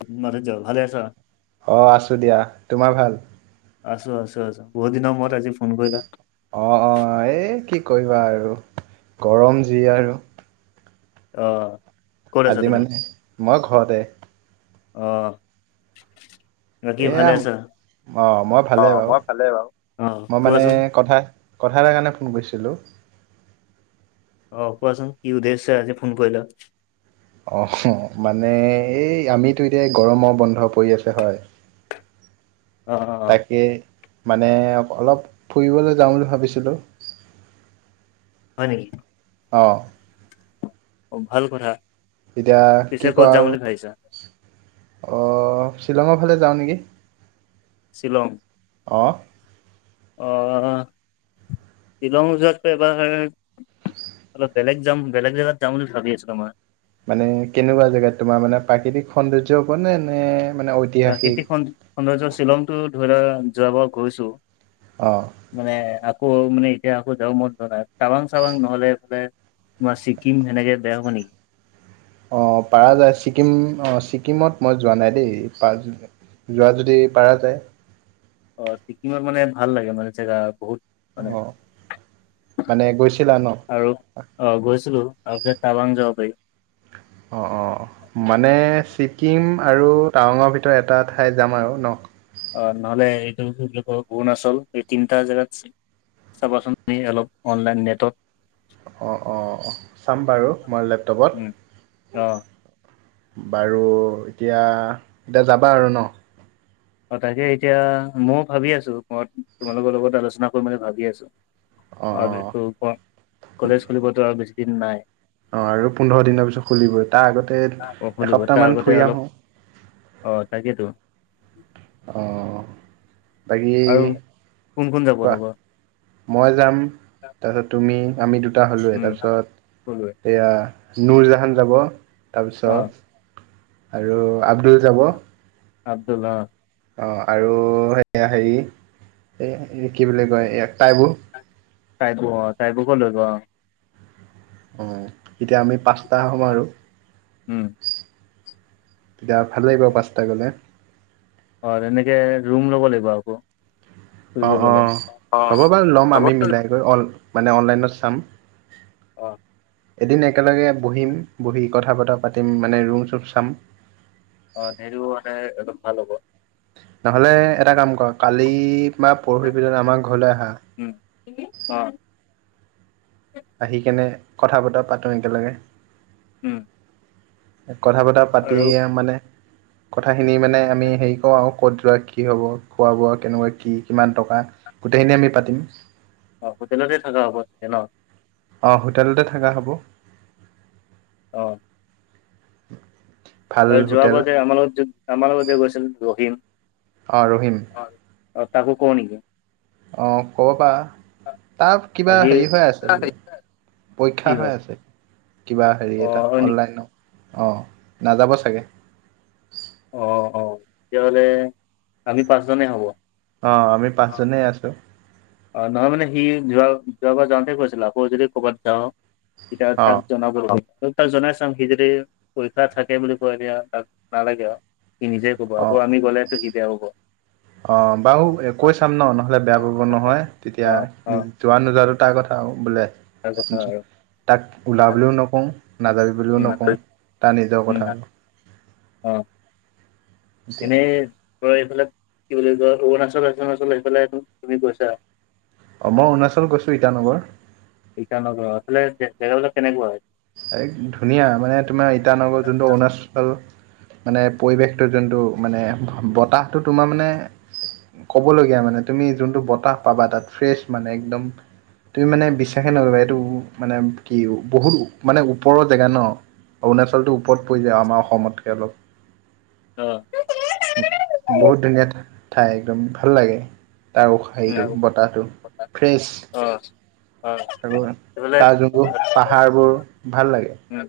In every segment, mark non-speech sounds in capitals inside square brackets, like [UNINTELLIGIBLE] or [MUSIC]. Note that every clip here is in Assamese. [UNINTELLIGIBLE] ভালে আছা? অ, আছো দিয়া। তোমাৰ ভাল? আছো আছো আছো। বহুত দিনৰ মুৰত আজি ফোন কৰিলা? অ, এই কি কৰিবা আৰু গৰম যি আৰু। অ। আজি মানে মই ঘৰতে। অ। এয়া অ, মই অ ভালেই বাৱ। মই ভালে বাৰু। অ মই মানে কোৱাচোন কথা কথা এটাৰ কাৰণে ফোন কৰিছিলোঁ। অ, কোৱাচোন? কি উদ্দেশ্য আজি ফোন কৰিলা? অ, মানে এই আমিতো এতিয়া গৰম বন্ধ পৰি আছে হয়। অ অ অ তাকে মানে অলপ ফুৰিবলৈ যাওঁ বুলি ভাবিছিলোঁ। হয় নেকি? অঁ। অ, ভাল কথা। এতিয়া পিছে কি ক'ত কয় যাম আৰু বুলি ভাবিছা? অ, শ্বিলঙ ফালে যাওঁ নেকি? শ্বিলং। অঁ। অ, শ্বিলং যোৱাতকে এবাৰ অলপ বেলেগ যাম বেলেগ জেগাত যাম বুলি ভাবি আছিলো মই। মানে কেনেকুৱা জেগাত? তোমাৰ মানে প্ৰাকৃতিক সৌন্দৰ্য হব নে, নে? মানে ঐতিহাসিক প্ৰাকৃতিক সৌ সৌন্দৰ্য শ্বিলংটো ধৰি লোৱা যোৱাবাৰ গৈছো। অঁ। মানে আকৌ মানে এতিয়া আকৌ [UNINTELLIGIBLE] নাই টাবাং চাবাং নহ'লে ইফালে তোমাৰ ছিক্কিম তেনেকে বেয়া হব নেকি। অ', পাৰা যায় ছিকিম অ', ছিকিমত মই যোৱা নাই দেই প যোৱা যদি পাৰা যায়। অ', ছিকিমৰ মানে ভাল লাগে মানে জেগা বহুত। মানে অ মানে গৈছিলা ন আৰু। অ', গৈছিলোঁ আপ টাৱাং যাব পাৰি। অ', অ', মানে ছিকিম আৰু টাৱাংৰ ভিতৰত এটা ঠাইত যাম আৰু ন। অ', নহলে এইটো য বুলি ক অৰুণাচল এই তিনটা জেগাত চাবাচোন আমি অলপ অনলাইন নেটত অ', অ', অ', চাম বাৰু মই লেপটপত উম, অ', বাৰু এতিয়া এতিয়া যাবা আৰু ন। অ', তাকে এতিয়া ময়ো ভাবি আছোঁ মই তোমালোকৰ লগত আলোচনা কৰি মানে ভাবি আছোঁ। অ', বেতু ক কলেজ খুলিবতো আৰু বেছি দিন নাই। অ', আৰু পোন্ধৰ দিনৰ পিছত খুলিবই তাৰ আগতে অ', খুলিব এসপ্তাহ তাৰ মান আগতে ফুৰি অলপ আহোঁ। অ', তাকেতো অ', বাকী আৰু কোন কোন যাব কোৱা লগত? মই যাম তাৰপিছত তুমি আমি দুটা হ'লোৱে উম তাৰপিছত কলোৱে এয়া নুৰজাহান যাব অ তাৰপিছত আৰু আব্দুল যাব। আব্দুল হক অ', আৰু সেয়া হেৰি এই কি বুলি কয় এই আটাইবোৰ টাইবোৰ অ', টাইবোৰ ক'ত লৈ গ'ল অ', এতিয়া আমি পাঁচটা হম আৰু উম তেতিয়া ভালেই বাৰু পাঁচটা গ'লে। হয় তেনেকে ৰুম ল'ব লাগিব আকৌ ফুৰিব অ', গ'লে অ', অ হ'ব বাৰু ল'ম হ'ব আমি বাৰু। মিলাই গৈ মানে অনলাইনত চাম। অহ। এদিন একেলগে বহিম বহি কথা বতৰা পাতিম মানে ৰুম চুম চাম। অ', ধেৰিও মানে একদম ভাল হ'ব। নহ'লে এটা কাম কৰ কালি বা পৰহি ভিতৰত আমাৰ ঘৰলৈ আহা। উম, অ'। আহি কেনে কথা বতৰা পাতো একেলগে। উম। কথা বতৰা পাতি আৰু মানে। কথাখিনি মানে আমি হেৰি কৰো আৰু ক'ত যোৱা কি হ'ব খোৱা বোৱা কেনেকুৱা কি কিমান টকা। গোটেইখিনিয়ি আমি পাতিম। অ', হোটেলতে থকা হ'ব চাগে ন। অ', হোটেলতে থাকা হ'ব। অ'। ভাল ত হোটেল যোৱাবাৰ যে আমাৰ লগত আমাৰ লগতে যে গৈছিল ৰহিম অ', ৰহিম অ', অ', তাকো ক নেকি কি। অ', ক'ব পাৰা তাৰ অ কিবা সি হেৰি হৈ আছে বোলে। কি পৰীক্ষা হয় হৈ আছে কিবা হেৰি অ এটা হয় নেকি অনলাইন। অ', নাযাব চাগে। অ অঁ তেতিয়াহ'লে আমি পাঁচজনে হ'ব অ আমি অ পাঁচজনে আছো অ নহয় মানে সি যোৱা যোৱাবাৰ যাওঁতে কৈছিলে আকৌ যদি ক'ৰবাত যাওঁ এতি অ তাক জনাব তাক জনাই চাম সি যদি পৰীক্ষা থাকে বুলি কয় এয়া তাক নালাগে আৰু সি নিজে হ'ব অ আকৌ আমি গলেতো কেতিয়া হ'ব অ বাও কৈ চাম ন নহ'লে বেয়া পাব নহয় তেতিয়া অ অ যোৱা নোযোৱা তাৰ কথা বোলে তাৰ কথা আৰু তাক উলা বুলিও নকওঁ নাযাবি বুলিও নকওঁ তাৰ নিজৰ উম, কথা আৰু অ এতিয়া এনেই তই এইফালে কি বুলি কয় অৰুণাচল অৰুণাচল এইফালে তুমি গৈছা অ মই অৰুণাচল গৈছো ইটানগৰ ইটানগৰত সেইফালে জেগাবিলাক কেনেকুৱা হয় আৰে ধুনীয়া মানে তোমাৰ ইটানগৰ যোনটো অৰুণাচল আৰু মানে পৰিৱেশটো যোনটো মানে বতাহটো তোমাৰ মানে ক'বলগীয়া মানে তুমি যোনটো বতাহ পাবা তাত ফ্ৰেছ মানে একদম তুমি মানে বিশ্বাসেই নকৰিবা এইটো মানে কি বহুত মানে ওপৰৰ জেগা ন অৰুণাচলটো ওপৰত পৰি যায় আমাৰ অসমতকৈ অলপ অ বহুত ধুনীয়া ঠাই একদম ভাল লাগে তাৰ হেৰিটো অ বতাহটো ফ্ৰেছ অ অ আৰু সেইফালে তাৰ যোনবোৰ পাহাৰ বোৰ ভাল লাগে ওম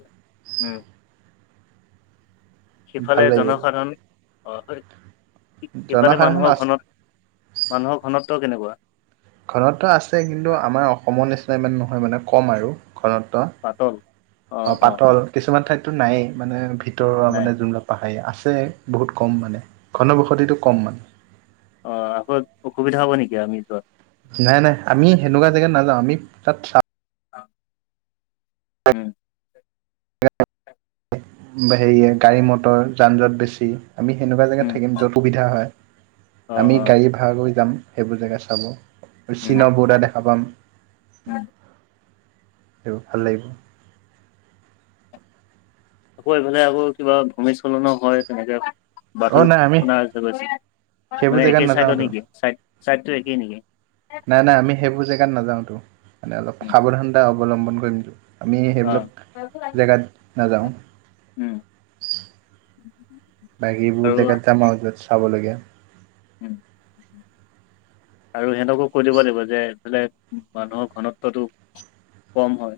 ওম ভাল সিফালে লাগিব জনসাধাৰণ আহ সেইফালে জনসাধাৰণ আ মানুহৰ ঘনত মানুহৰ ঘনত্ব কেনেকুৱা ঘনত্ব আছে কিন্তু আমাৰ অসমৰ নিচিনা ইমান নহয় মানে কম আৰু ঘনত্ব পাতল অ পাতল কিছুমান ঠাইতো নায়েই মানে ভিতৰুৱ নাই মানে যোনবিলাক আছে বহুত কম মানে ঘনবসতিটো কম মানে অ আকৌ অসুবিধা হব নেকি আমি যত নাই নাই আমি সেনেকুৱা জেগাত নাযাও আমি তাত চা উম হেৰিয় গাড়ী মটৰ যান জঁট বেছি আমি সেনেকুৱা জেগাত উম থাকিম য'ত সুবিধা হয় অ আমি অ গাড়ী ভাড়া লৈ যাম সেইবোৰ জেগা চাব আৰু উম চীনৰ ব'ৰ্ডাৰ দেখা পাম উম সেইবোৰ ভাল লাগিব আকৌ এইফালে আকৌ কিবা ভূমিস্ত্ৰলনো হয় তেনেকে অ বাতৰিত নাই আমি শুনা পাইছোঁ সেইবোৰ মানে জেগাত একে চাইডৰ নাযাওঁতো নেকি চাইদ চাইডতটো একেই নেকি নাই নাই আমি সেইবোৰ জেগাত নাযাওঁতো মানে অলপ উম সাৱধানতা অৱলম্বন কৰিমতো আমি অ সেইবিলাক জেগাত নাযাওঁ উম বাকীবোৰ আৰু জেগাত যাম আও যত চাবলগীয়া উম আৰু সিহতকো কৈ দিব লাগিব যে এইফালে মানুহৰ ঘনত্বটো কম হয়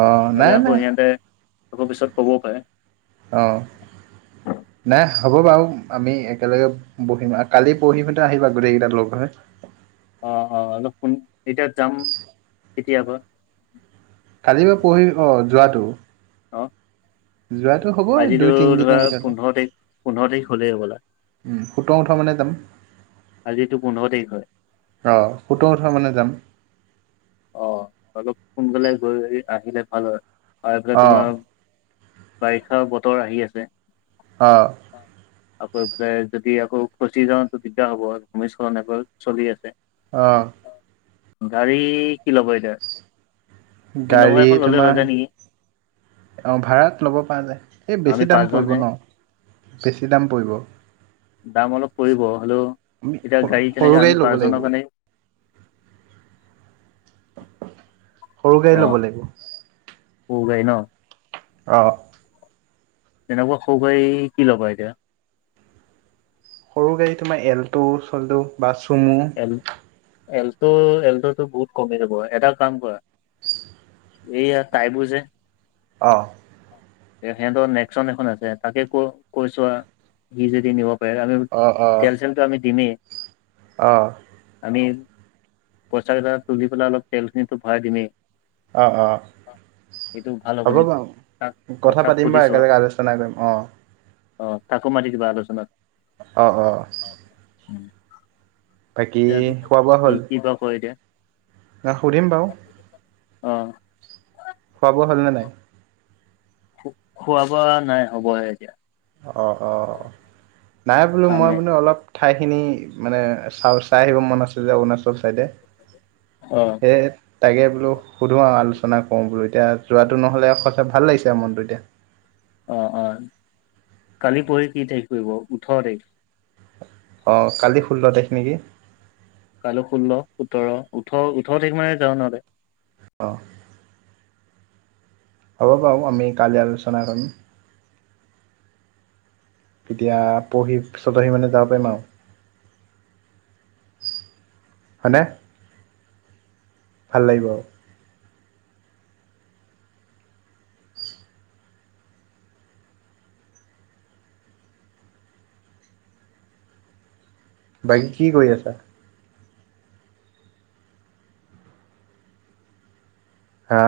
অ নাই নাই আকৌ সিহঁতে আকৌ পিছত ক'বও পাৰে অ দেহ হ'ব বাৰু আমি একেলগে বহিম। আৰু কালি পৰহিসতে আহিবা গোটেই কেইটা লগ হৈ অ অ অলপ কোন এতিয়া যাম কেতিয়াবা কালিৰ বা পৰহি অ যোৱাতটো আহ। যোৱাটো হ'ব দুই তিনিদিনৰ ভিতৰতে। পোন্ধৰ তাৰিখ পোন্ধৰ তাৰিখ হ'লেই হ'বলা উম সোতৰ উঠৰ মানে যাম। আজিতো পোন্ধৰ তাৰিখ হয়, অঁ সোতৰ ওঠৰ মানে যাম। অ অলপ সোনকালে গৈ আহিলে ভাল হয়, আৰু এইফালে অ তোমাৰ বাৰিষা বতৰ আহি আছে। অ। আকৌ এইফালে যদি আকৌ খচি যাওঁতো দিগদাৰ হ'ব ভূমিস্খলন এইবাৰ চলি আছে। অ। গাড়ী কি ল'ব এতিয়া? ইন'ভা গাড়ী এখন ল'লে তোমাৰ হৈ যায় নেকি অ ভাড়াত ল'ব পৰা যায়, এই আমি বেছি দাম পৰিব পাঁচজনহে ন, বেছি দাম পৰিব। দাম অলপ পৰিব হ'লেও, আমি এতিয়া গাড়ী সৰু তেনেকে গাড়ী আমি ল'ব লাগিব পাঁচজনৰ কাৰণে সৰু গাড়ী অ ল'ব লাগিব। সৰু গাড়ী ন? অ। তেনেকুৱা সৰু গাড়ী কি ল'বা এতিয়া? সৰু গাড়ী তোমাৰ এলটো-চেলটো বা চুমু এলটো এলটোটো বহুত কমি যাব এটা কাম কৰা এইয়া তাইবোৰ যে অ। সিহঁতৰ নেকচন এখন আছে, তাকে ক কৈ চোৱা সি যদি নিব আমি অঁ তেল-চেলতটো আমি দিমেই অ। আমি পইচা কেইটা এটা তুলি পেলাই অলপ তেল খিনিটো ভৰাই দিমেই। অ অ। সেইটো ভাল হ'ব নেকি তাক বাৰু অ কথা তাক পাতিম সুধি বাৰু চোৱা একেলগে আলোচনা কৰিম অ। অ তাকো মাতি দিবা আলোচনাত। অ অ। বাকী খোৱা বোৱা সি হ'ল কি বা কয় এতিয়া, ন সুধিম বাৰু অ খোৱা-বোৱা হ'ল নে নাই? খোৱা-বোৱা নাই হ'বহে এতিয়া। অ অ নাই বোলো কাম মই নাই মানে অলপ ঠাইখিনি মানে চা-চাই আহিব মন আছে যে অৰুণাচল চাইদে। অ। তাকে বোলো সুধো আৰু আলোচনা কৰো বোলো এতিয়া যোৱাটো নহ'লে ভাল লাগিছে মনতো এতিয়া। অ অ কালি পৰহি কি তাৰিখ পৰিব? ওঠৰ তাৰিখ অ কালি ষোল্ল তাৰিখ নেকি। কাইলৈ ষোল্ল, সোতৰ, ওঠৰ ওঠৰ তাৰিখ মানে যাওঁ নহ'লে। অ। হ'ব বাৰু আমি কালি আলোচনা কৰিম। তেতিয়া পঢ়ি পিছত আহি মানে জাব মাৰিম আও। হয়নে ভাল লাগিব। বাকী কি কৰি আছা। হা।